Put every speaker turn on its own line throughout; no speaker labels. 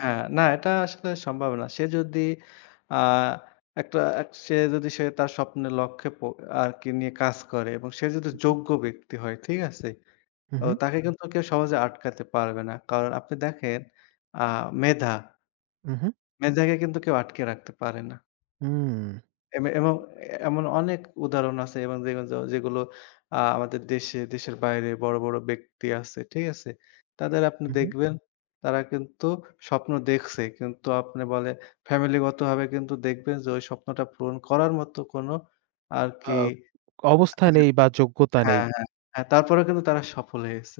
হ্যাঁ। না এটা আসলে সম্ভব না। সে যদি আ একটা সে যদি সে তার স্বপ্নের লক্ষ্যে পো আরকি নিয়ে কাজ করে এবং সে যদি
উ হু।
যোগ্য ব্যক্তি হয়। ঠিক আছে?
হু,
তো
হু।
তাকে কিন্তু কেউ সহজে আটকাতে পারবে না। কারণ আপনি দেখেন আ মেধা।
হু, হু।
মেধাকে কিন্তু কেউ আটকিয়ে রাখতে পারে না।
হুম।
এবং এমে এমন এমন অনেক উদাহরণ আছে। এবং দেখবেন যেগুলো আ আমাদের দেশে দেশের বাইরে বড় বড় ব্যক্তি আছে। ঠিক আছে? তাদের আপনি
হু, হু।
দেখবেন তারা কিন্তু স্বপ্ন দেখছে। কিন্তু আপনি বলে ফ্যামিলিগতভাবে কিন্তু দেখবেন যে ওই স্বপ্নটা পূরণ করার মতো কোন আরকি
আ অবস্থা নেই বা যোগ্যতা
হ্যাঁ,
নেই।
হ্যাঁ, হ্যাঁ। তারপরেও কিন্তু তারা সফল হয়ে গেছে।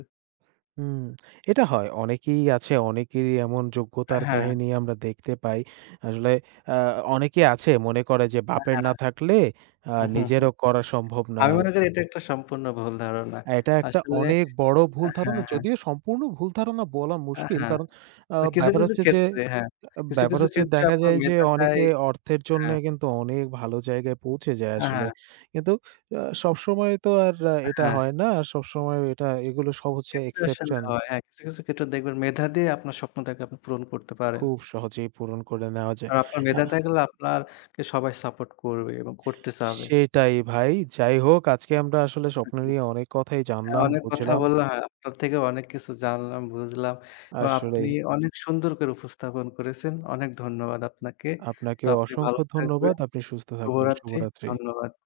উম এটা হয়। অনেকেই আছে, অনেকেরই এমন
অ্যা
যোগ্যতার
হ্যাঁ।
কাহিনী আমরা দেখতে পাই। আসলে অ্যা অনেকেই আছে মনে করে যে বাপের
হ্যাঁ।
না থাকলে আ
উহুহু,
নিজেরও করা সম্ভব না।
আমি মনে করি এটা একটা সম্পূর্ণ ভুল ধারণা।
এটা একটা
আসলে
অনেক বড়
অ্যা
ভুল
হ্যাঁ,
ধারণা।
হ্যাঁ।
যদিও সম্পূর্ণ ভুল ধারণা বলা
আ
মুশকিল
হ্যাঁ।
কারণ আ
কিছু,
ব্যাপার
কিছু
হচ্ছে যে
ক্ষেত্রে হ্যাঁ, কিছু,
ব্যাপার
কিছু
হচ্ছে
ক্ষেত্রে
দেখা
আপনার
যায় যে
মেধাটাই
অনেকে অর্থের জন্যে
হ্যাঁ
কিন্তু অনেক ভালো জায়গায় পৌঁছে যায়
আ
আসলে।
হ্যাঁ।
কিন্তু আ সবসময় তো আর এটা
হ্যাঁ।
হয় না। আর সবসময়ও এটা এগুলো সব
হ্যাঁ, কিছু, কিছু
হচ্ছে
ক্ষেত্রে আসলে
exception।
হয়। আর কিছু, কিছু ক্ষেত্রে দেখবেন মেধা দিয়ে আপনার স্বপ্নটাকে আপনি পূরণ করতে পারেন।
খুব সহজেই পূরণ করে নেওয়া
আর
যায়।
আপনার
আ
মেধা থাকলে আপনাকে সবাই support করবে। এবং করতে চাবে।
সেটাই ভাই। যাই হোক আজকে আমরা আসলে স্বপ্নে নিয়ে অনেক কথাই জানলাম,
অনেক কথা
বুঝলাম।
বললাম। হ্যাঁ, আপনার থেকে অনেক কিছু জানলাম, বুঝলাম। এবং আপনি
আসলেই।
অনেক সুন্দর করে উপস্থাপন করেছেন। অনেক ধন্যবাদ আপনাকে। তো
আপনাকে
আপনি ভালো
অসংখ্য ধন্যবাদ।
থাকবেন।
আপনি সুস্থ থাকবেন।
শুভরাত্রি।
শুভরাত্রি।
ধন্যবাদ।